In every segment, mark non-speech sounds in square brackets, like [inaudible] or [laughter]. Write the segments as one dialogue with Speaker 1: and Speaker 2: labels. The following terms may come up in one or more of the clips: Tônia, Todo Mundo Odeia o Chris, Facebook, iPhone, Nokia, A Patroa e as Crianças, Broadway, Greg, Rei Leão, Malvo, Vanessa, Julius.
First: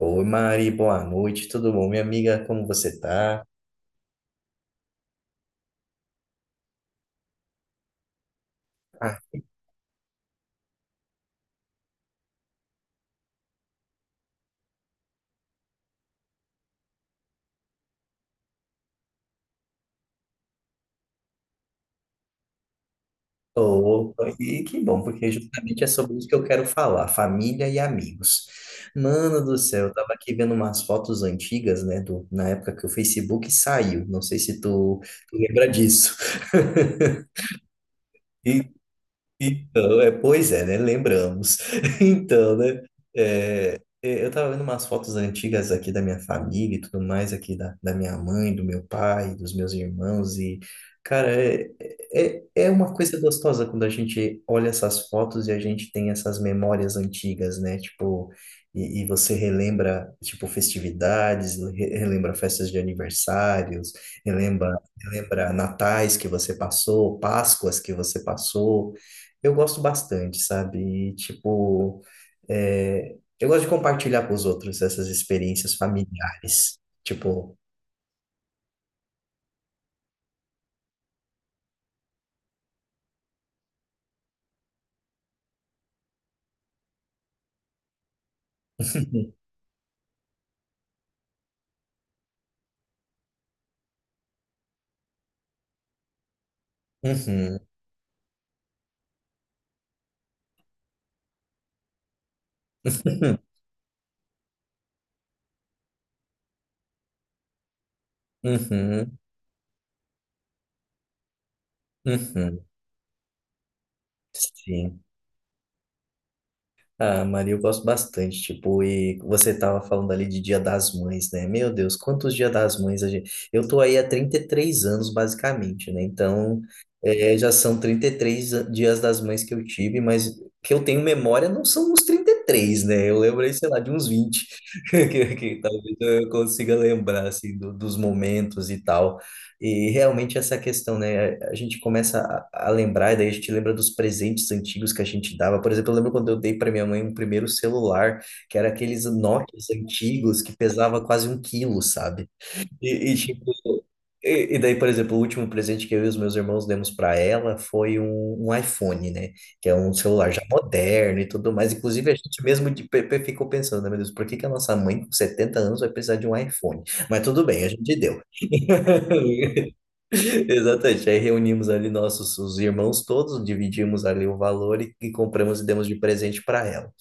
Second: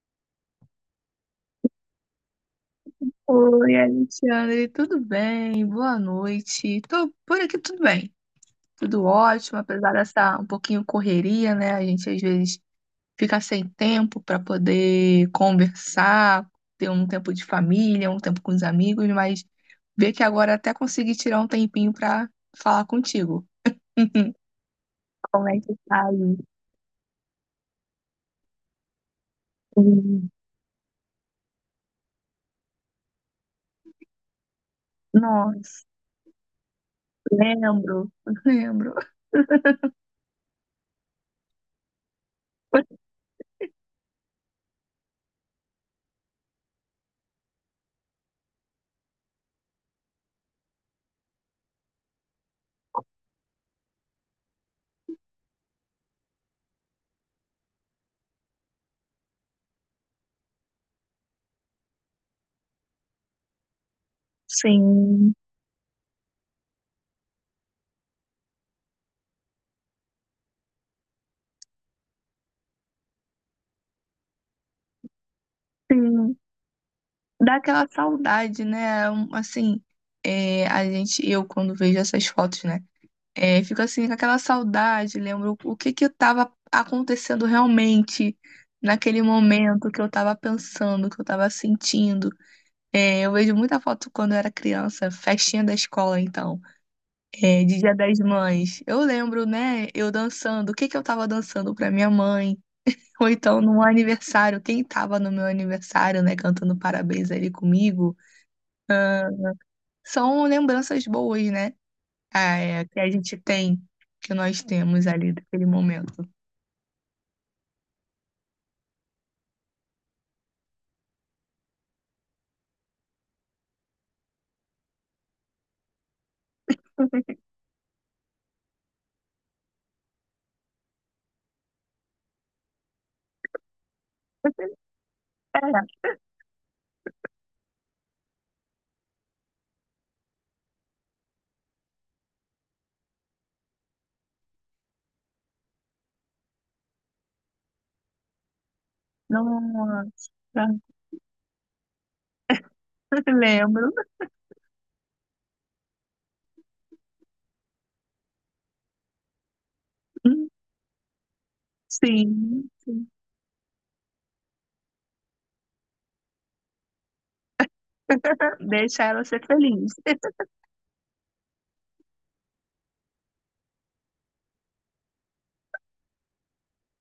Speaker 1: Oi, Mari, boa noite, tudo bom, minha amiga? Como você tá?
Speaker 2: Oi, Alexandre, tudo bem? Boa noite. Tô por aqui tudo bem, tudo
Speaker 1: Ah,
Speaker 2: ótimo, apesar dessa um pouquinho correria, né? A gente às vezes fica sem tempo para poder conversar, ter um tempo de família, um tempo com os amigos, mas ver que agora até consegui tirar um tempinho para falar contigo.
Speaker 1: tô,
Speaker 2: [laughs]
Speaker 1: e que bom, porque
Speaker 2: Como é que
Speaker 1: justamente é
Speaker 2: tá
Speaker 1: sobre isso que
Speaker 2: aí?
Speaker 1: eu quero falar, família e amigos. Mano do céu, eu tava
Speaker 2: Hum.
Speaker 1: aqui vendo umas fotos antigas, né, na época que o Facebook saiu, não sei se tu lembra
Speaker 2: Nossa,
Speaker 1: disso. [laughs]
Speaker 2: lembro,
Speaker 1: E,
Speaker 2: lembro.
Speaker 1: Então, pois é, né? Lembramos. [laughs] Então, né?
Speaker 2: [laughs]
Speaker 1: Eu tava vendo umas fotos antigas aqui da minha família e tudo mais, aqui da minha mãe, do meu pai, dos meus irmãos, cara, é, é uma coisa gostosa quando a gente olha essas fotos e a gente tem essas memórias antigas, né? Tipo, e você relembra, tipo, festividades, relembra festas de aniversários, relembra,
Speaker 2: Sim,
Speaker 1: relembra natais que você passou, Páscoas que você passou, eu gosto bastante, sabe? E, tipo, é, eu gosto de compartilhar com os outros essas experiências
Speaker 2: sim.
Speaker 1: familiares. Tipo,
Speaker 2: Dá aquela saudade, né? É, um, assim, é, a gente, eu quando vejo essas fotos, né? É, fico assim com aquela saudade, lembro o que que estava acontecendo realmente naquele
Speaker 1: [laughs]
Speaker 2: momento que eu estava pensando, que eu estava sentindo. É, eu vejo muita foto quando eu era criança, festinha da escola, então,
Speaker 1: uhum,
Speaker 2: é, de Dia das Mães. Eu lembro, né? Eu dançando, o que que eu estava dançando para minha mãe. Ou
Speaker 1: uhum,
Speaker 2: então, no aniversário, quem estava no meu aniversário, né, cantando parabéns ali comigo.
Speaker 1: uhum,
Speaker 2: São lembranças boas, né? Ah,
Speaker 1: uhum.
Speaker 2: é, que a gente tem, que nós
Speaker 1: Sim.
Speaker 2: temos ali daquele momento.
Speaker 1: Ah, Maria, eu gosto bastante, tipo, e você tava falando ali de Dia das Mães, né? Meu Deus, quantos Dia das Mães a gente... Eu tô aí há 33 anos, basicamente, né? Então, é, já são 33 Dias das Mães que eu tive, mas que eu tenho memória não são os 33, né? Eu lembro aí, sei lá, de uns 20 [laughs] que
Speaker 2: É,
Speaker 1: talvez eu consiga lembrar, assim, dos momentos e tal. E realmente essa questão, né? A gente começa a lembrar, e daí a gente lembra dos presentes antigos que a gente dava. Por exemplo, eu lembro quando eu dei para minha mãe um primeiro celular, que era aqueles Nokias
Speaker 2: nossa,
Speaker 1: antigos que pesava quase um quilo, sabe? E, e,
Speaker 2: [laughs]
Speaker 1: tipo,
Speaker 2: lembro.
Speaker 1: e daí, por exemplo, o último presente que eu e os meus irmãos demos para ela foi um iPhone, né? Que é um celular já
Speaker 2: Hum.
Speaker 1: moderno e tudo mais. Inclusive, a gente mesmo
Speaker 2: Sim, sim.
Speaker 1: ficou pensando, né, meu Deus, por que que a nossa mãe com 70 anos vai precisar de um iPhone? Mas tudo bem, a gente deu.
Speaker 2: [laughs] Deixa ela ser
Speaker 1: [laughs]
Speaker 2: feliz.
Speaker 1: [laughs]
Speaker 2: [laughs]
Speaker 1: Exatamente. Aí reunimos ali nossos os irmãos todos, dividimos ali o valor e compramos e demos de presente para ela.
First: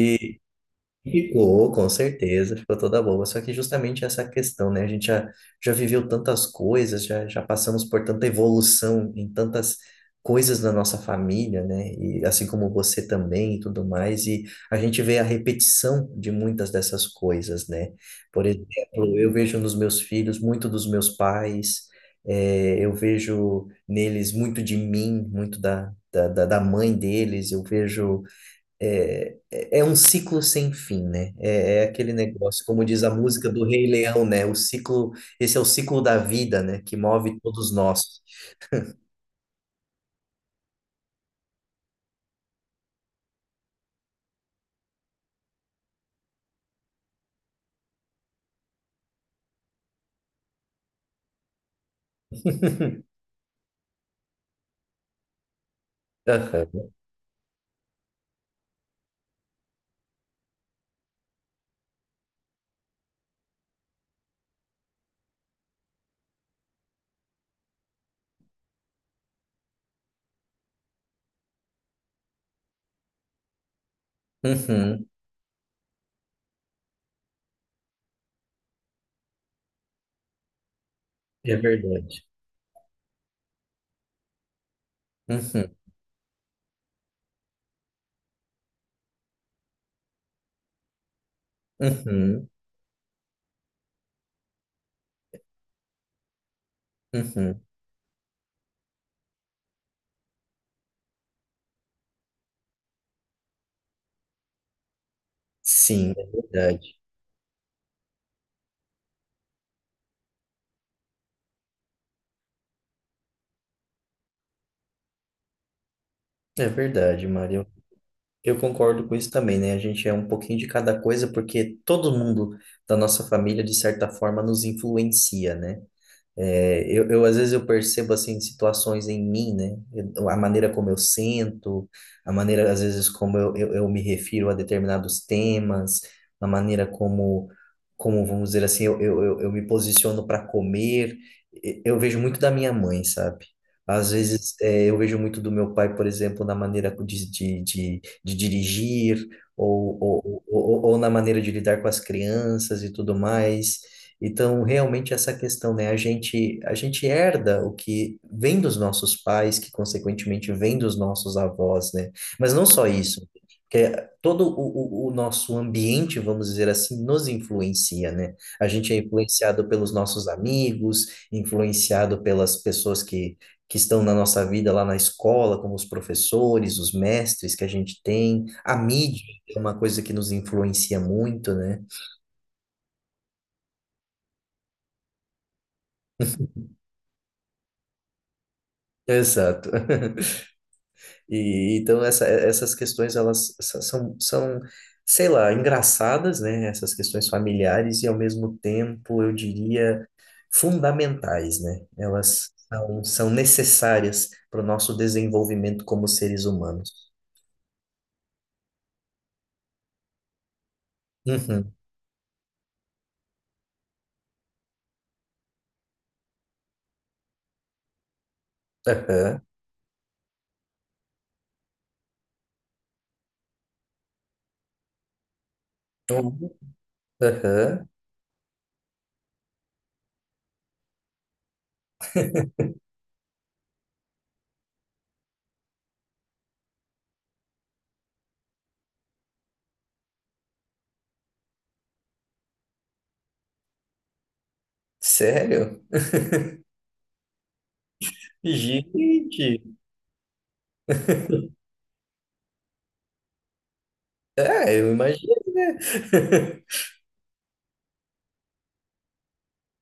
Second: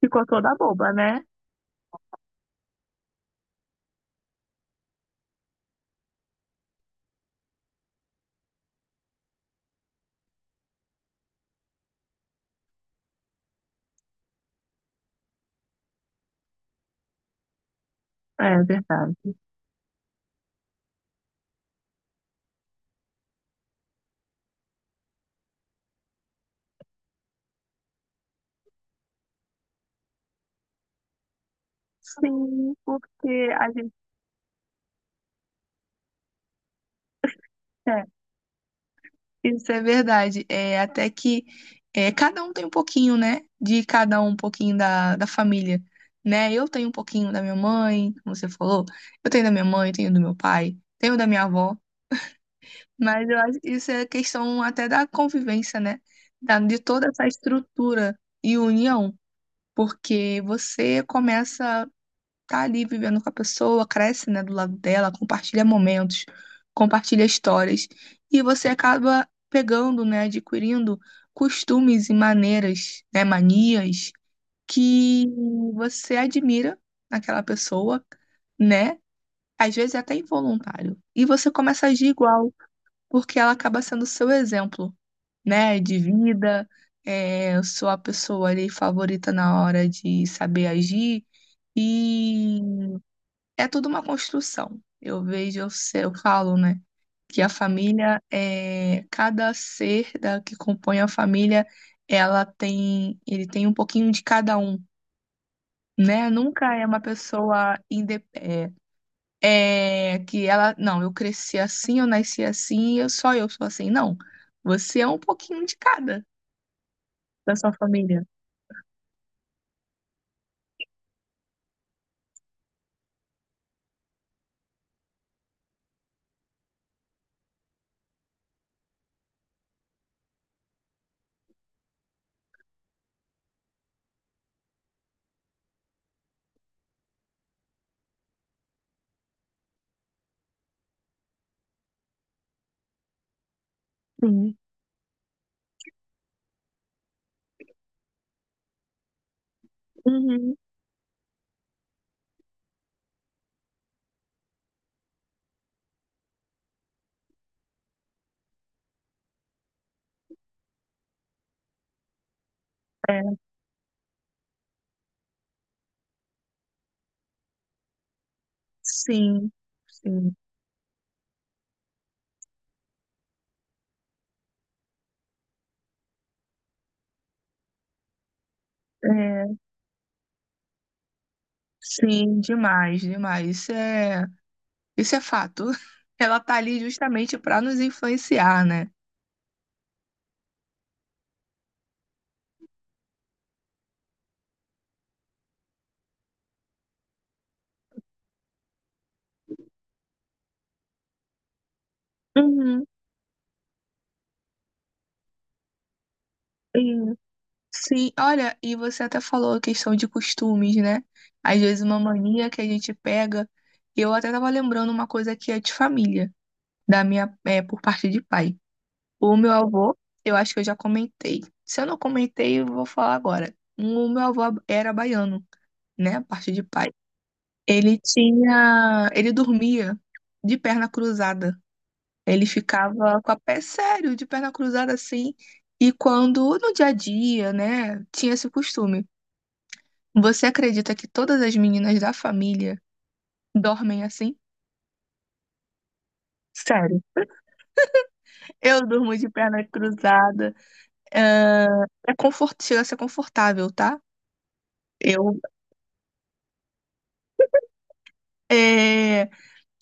Speaker 2: Ficou toda boba, né?
Speaker 1: Ficou, com certeza, ficou toda boa. Só que justamente essa questão, né? Já viveu tantas coisas, já passamos por tanta evolução em tantas coisas da nossa família, né? E assim como você também e tudo mais. E a gente vê a repetição de muitas dessas coisas, né? Por
Speaker 2: É
Speaker 1: exemplo,
Speaker 2: verdade.
Speaker 1: eu vejo nos meus filhos muito dos meus pais, eu vejo neles muito de mim, muito da mãe deles, eu vejo. É um ciclo sem fim, né? É aquele negócio,
Speaker 2: Sim,
Speaker 1: como diz a música
Speaker 2: porque
Speaker 1: do
Speaker 2: a
Speaker 1: Rei
Speaker 2: gente.
Speaker 1: Leão, né? O ciclo, esse é o ciclo da vida, né? Que move todos
Speaker 2: É,
Speaker 1: nós.
Speaker 2: isso é verdade. É, até que é, cada um tem um pouquinho, né? De cada um, um pouquinho da família, né? Eu tenho um pouquinho da minha mãe, como você falou. Eu tenho da minha mãe, tenho do meu pai, tenho da minha avó.
Speaker 1: [laughs]
Speaker 2: Mas eu acho que isso é questão até da convivência, né? Da, de
Speaker 1: Aham.
Speaker 2: toda essa estrutura e união. Porque você começa tá ali vivendo com a pessoa, cresce, né, do lado dela, compartilha momentos, compartilha histórias, e você acaba pegando, né, adquirindo costumes e maneiras, né, manias
Speaker 1: Uhum.
Speaker 2: que você admira naquela pessoa, né? Às vezes é até involuntário. E você
Speaker 1: É
Speaker 2: começa a agir
Speaker 1: verdade.
Speaker 2: igual, porque ela acaba sendo o seu exemplo,
Speaker 1: Uhum.
Speaker 2: né, de vida. É, eu sou a pessoa ali favorita na hora de saber agir
Speaker 1: Uhum.
Speaker 2: e é tudo uma construção. Eu vejo, eu, eu falo, né, que a
Speaker 1: Uhum.
Speaker 2: família é cada ser da que compõe a família, ela tem, ele tem um pouquinho de cada um,
Speaker 1: Sim, é
Speaker 2: né? Nunca é
Speaker 1: verdade.
Speaker 2: uma pessoa que ela, não, eu cresci assim, eu nasci assim, eu só eu sou assim. Não, você é um pouquinho de cada
Speaker 1: É verdade,
Speaker 2: da
Speaker 1: Mário.
Speaker 2: sua família.
Speaker 1: Eu concordo com isso também, né? A gente é um pouquinho de cada coisa, porque todo mundo da nossa família, de certa forma, nos influencia, né? Às vezes eu percebo assim situações em mim, né? Eu- a maneira como eu sinto, a maneira às vezes como eu me refiro a determinados temas, a maneira como vamos dizer assim, eu eu me posiciono para comer. E- Eu vejo muito da minha mãe, sabe?
Speaker 2: Sim.
Speaker 1: Eu vejo muito do meu pai, por exemplo, na maneira de dirigir
Speaker 2: Uhum.
Speaker 1: ou na maneira de lidar com as crianças e tudo mais. Então, realmente essa questão, né? A gente herda o que vem dos nossos pais, que consequentemente vem dos nossos avós, né? Mas não só isso,
Speaker 2: É,
Speaker 1: que todo o nosso ambiente, vamos dizer assim, nos influencia, né? A gente é
Speaker 2: sim,
Speaker 1: influenciado pelos nossos
Speaker 2: sim.
Speaker 1: amigos, influenciado pelas pessoas que estão na nossa vida lá na escola, como os professores, os mestres que a gente tem, a mídia
Speaker 2: É,
Speaker 1: é uma coisa que nos influencia muito, né?
Speaker 2: sim, demais, demais. Isso é fato. [laughs] Ela tá ali justamente para nos influenciar, né?
Speaker 1: Exato. [laughs] E então essas questões são, são, sei lá, engraçadas, né? Essas questões familiares e ao mesmo tempo, eu diria, fundamentais, né? Elas
Speaker 2: Uhum,
Speaker 1: são, são necessárias para o nosso desenvolvimento como seres humanos.
Speaker 2: uhum. Sim, olha, e você até falou a questão de costumes, né? Às
Speaker 1: Uhum.
Speaker 2: vezes uma mania que a gente pega. Eu até tava lembrando uma coisa que é de família, da minha, é, por parte de pai. O
Speaker 1: Aham.
Speaker 2: meu avô, eu acho que eu já comentei. Se eu não comentei, eu vou falar agora. O meu avô era baiano, né?
Speaker 1: Uhum.
Speaker 2: Parte de pai.
Speaker 1: Aham.
Speaker 2: Ele tinha, ele dormia de perna cruzada. Ele ficava com a pé sério, de perna cruzada assim. E quando no dia a dia, né, tinha esse costume. Você acredita que todas as meninas da família dormem assim?
Speaker 1: Sério?
Speaker 2: Sério. Eu durmo de
Speaker 1: Gente.
Speaker 2: perna cruzada.
Speaker 1: [laughs]
Speaker 2: É, Chega a ser confortável, tá?
Speaker 1: É, eu
Speaker 2: Eu,
Speaker 1: imagino, né?
Speaker 2: é,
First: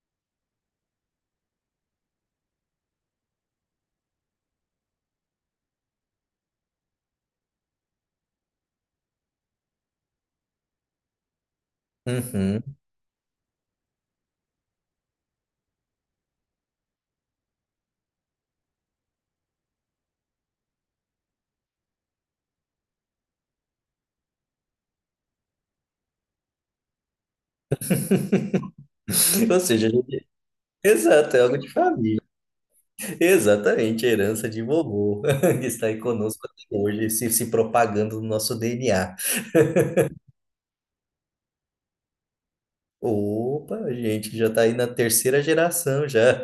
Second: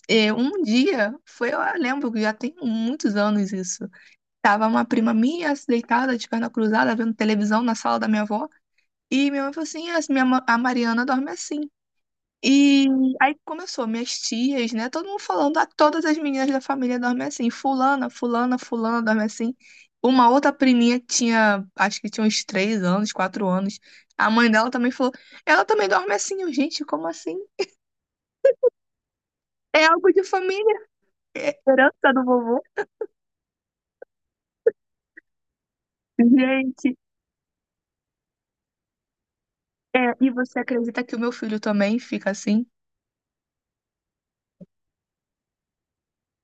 Speaker 2: um dia, foi, eu lembro que já tem muitos anos isso. Tava uma prima minha deitada de perna cruzada, vendo televisão na sala da minha avó. E minha mãe falou assim: "Ah, a Mariana dorme assim."
Speaker 1: [laughs] Uhum.
Speaker 2: E aí começou, minhas tias, né? Todo mundo falando, ah, todas as meninas da família dormem assim. Fulana, fulana, fulana dorme assim. Uma outra priminha que tinha, acho que tinha uns 3 anos, 4 anos. A mãe dela também falou, ela também dorme assim. Eu, gente, como assim?
Speaker 1: Ou
Speaker 2: É
Speaker 1: seja, a
Speaker 2: algo de
Speaker 1: gente-
Speaker 2: família,
Speaker 1: exato, é algo
Speaker 2: é
Speaker 1: de
Speaker 2: herança
Speaker 1: família.
Speaker 2: do vovô.
Speaker 1: Exatamente, a herança de vovô, [laughs] que está aí conosco até
Speaker 2: Gente,
Speaker 1: hoje, se propagando no nosso DNA.
Speaker 2: é, e você acredita que o meu filho também fica assim?
Speaker 1: Opa, a gente, já está aí na terceira geração já.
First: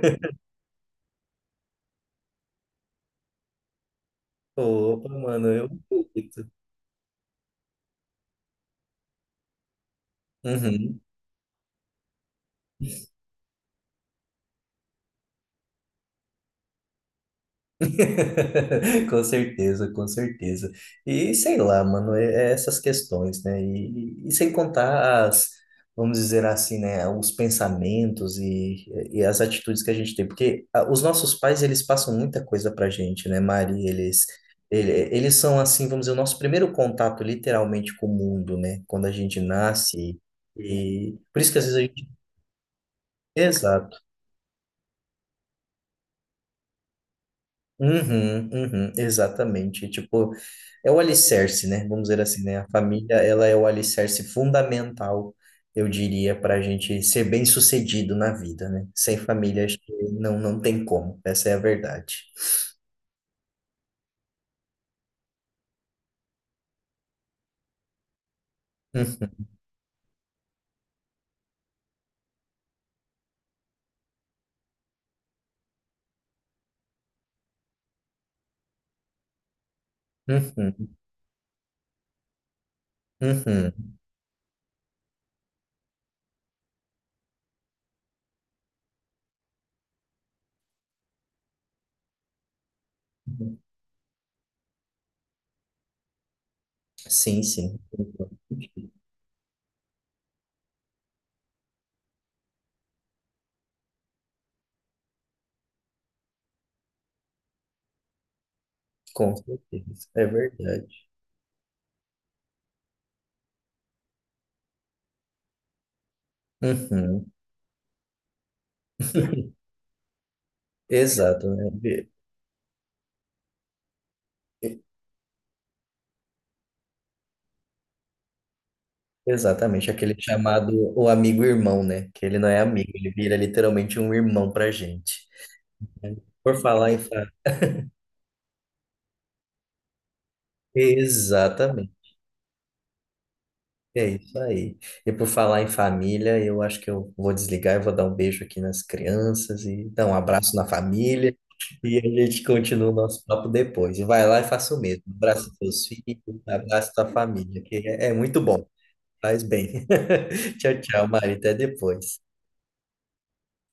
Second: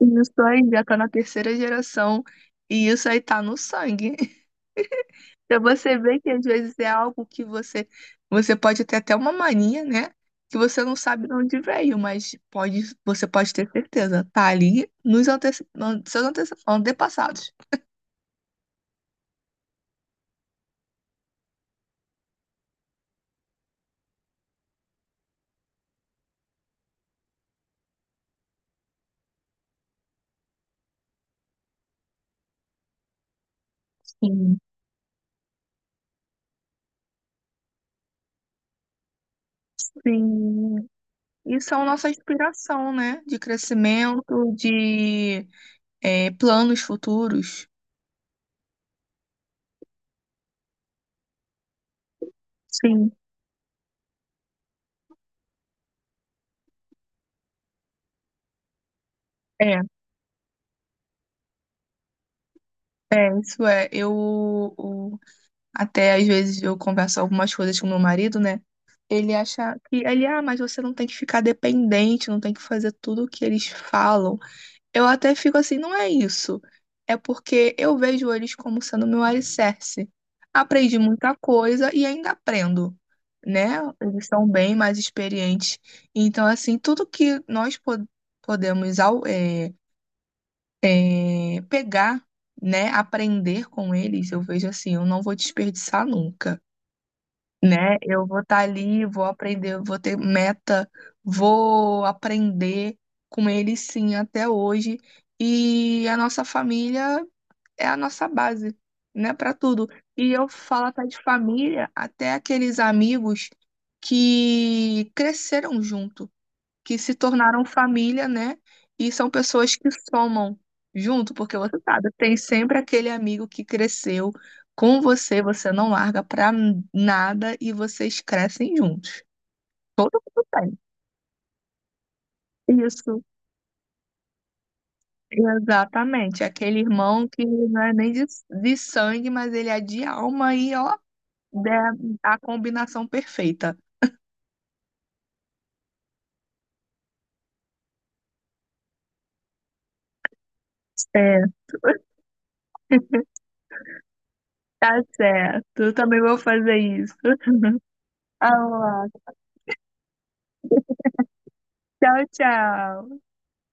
Speaker 2: E isso aí já tá na terceira geração. E isso aí tá no sangue.
Speaker 1: Opa, mano,
Speaker 2: Pra
Speaker 1: eu.
Speaker 2: você ver que às vezes é algo que você pode ter até uma mania, né? Que você não
Speaker 1: Uhum.
Speaker 2: sabe de onde veio, mas pode, você pode ter certeza, tá ali nos antepassados.
Speaker 1: [laughs] Com certeza, com certeza. E sei lá, mano, é essas questões, né? E sem contar vamos dizer assim, né, os pensamentos e as atitudes que a gente tem, porque ah, os nossos pais, eles passam muita coisa pra gente, né, Mari?
Speaker 2: Sim.
Speaker 1: Eles são assim, vamos dizer, o nosso primeiro contato literalmente com o mundo, né? Quando a gente nasce
Speaker 2: Sim.
Speaker 1: e por isso que
Speaker 2: E
Speaker 1: às vezes a
Speaker 2: são
Speaker 1: gente...
Speaker 2: nossa inspiração, né? De
Speaker 1: exato
Speaker 2: crescimento, de planos futuros.
Speaker 1: Uhum, uhum, exatamente. Tipo, é o alicerce, né? Vamos dizer assim, né? A
Speaker 2: Sim.
Speaker 1: família, ela é o alicerce fundamental, eu diria, para a gente ser bem-sucedido na vida, né? Sem família, acho
Speaker 2: É,
Speaker 1: que não tem como. Essa é a verdade.
Speaker 2: isso é. Até às vezes eu converso algumas coisas com meu marido, né?
Speaker 1: Uhum,
Speaker 2: Ele acha que mas você não tem que ficar dependente, não tem que fazer tudo o que eles falam. Eu até fico assim, não é isso. É porque eu vejo eles como sendo meu alicerce. Aprendi muita coisa e ainda aprendo, né?
Speaker 1: uhum,
Speaker 2: Eles são bem mais experientes. Então, assim, tudo que nós podemos pegar, né?
Speaker 1: uhum.
Speaker 2: Aprender com eles, eu vejo assim, eu não vou desperdiçar nunca,
Speaker 1: Sim, sim.
Speaker 2: né? Eu vou estar ali, vou aprender, eu vou ter meta, vou aprender com ele sim até hoje. E a nossa família é a nossa base, né,
Speaker 1: Com
Speaker 2: para tudo.
Speaker 1: certeza. É
Speaker 2: E eu falo até
Speaker 1: verdade.
Speaker 2: de família, até aqueles amigos que cresceram junto que se
Speaker 1: Uhum,
Speaker 2: tornaram família, né? E são pessoas que somam junto,
Speaker 1: exato,
Speaker 2: porque
Speaker 1: né?
Speaker 2: você sabe, tem sempre aquele amigo que cresceu
Speaker 1: E-
Speaker 2: com você, você não larga pra nada e vocês crescem juntos.
Speaker 1: Exatamente, aquele
Speaker 2: Todo mundo
Speaker 1: chamado
Speaker 2: tem.
Speaker 1: o amigo-irmão, né? Que ele não é amigo, ele
Speaker 2: Isso,
Speaker 1: vira literalmente um irmão pra gente.
Speaker 2: exatamente.
Speaker 1: Por
Speaker 2: Aquele
Speaker 1: falar em
Speaker 2: irmão
Speaker 1: família.
Speaker 2: que não é nem de sangue, mas ele é de alma e ó,
Speaker 1: Exatamente.
Speaker 2: é a combinação perfeita.
Speaker 1: É isso aí. E por falar em família, eu acho que eu vou desligar e vou dar um beijo aqui nas crianças e dar um abraço na família.
Speaker 2: É.
Speaker 1: E a
Speaker 2: [laughs]
Speaker 1: gente continua o nosso papo depois. E vai lá e faça o mesmo.
Speaker 2: Tá
Speaker 1: Abraça
Speaker 2: certo.
Speaker 1: seus
Speaker 2: Eu
Speaker 1: filhos,
Speaker 2: também vou fazer
Speaker 1: abraça sua
Speaker 2: isso.
Speaker 1: família, que é muito
Speaker 2: Ah,
Speaker 1: bom.
Speaker 2: lá.
Speaker 1: Faz bem. [laughs] Tchau, tchau, Mari. Até depois.
Speaker 2: Tchau, tchau.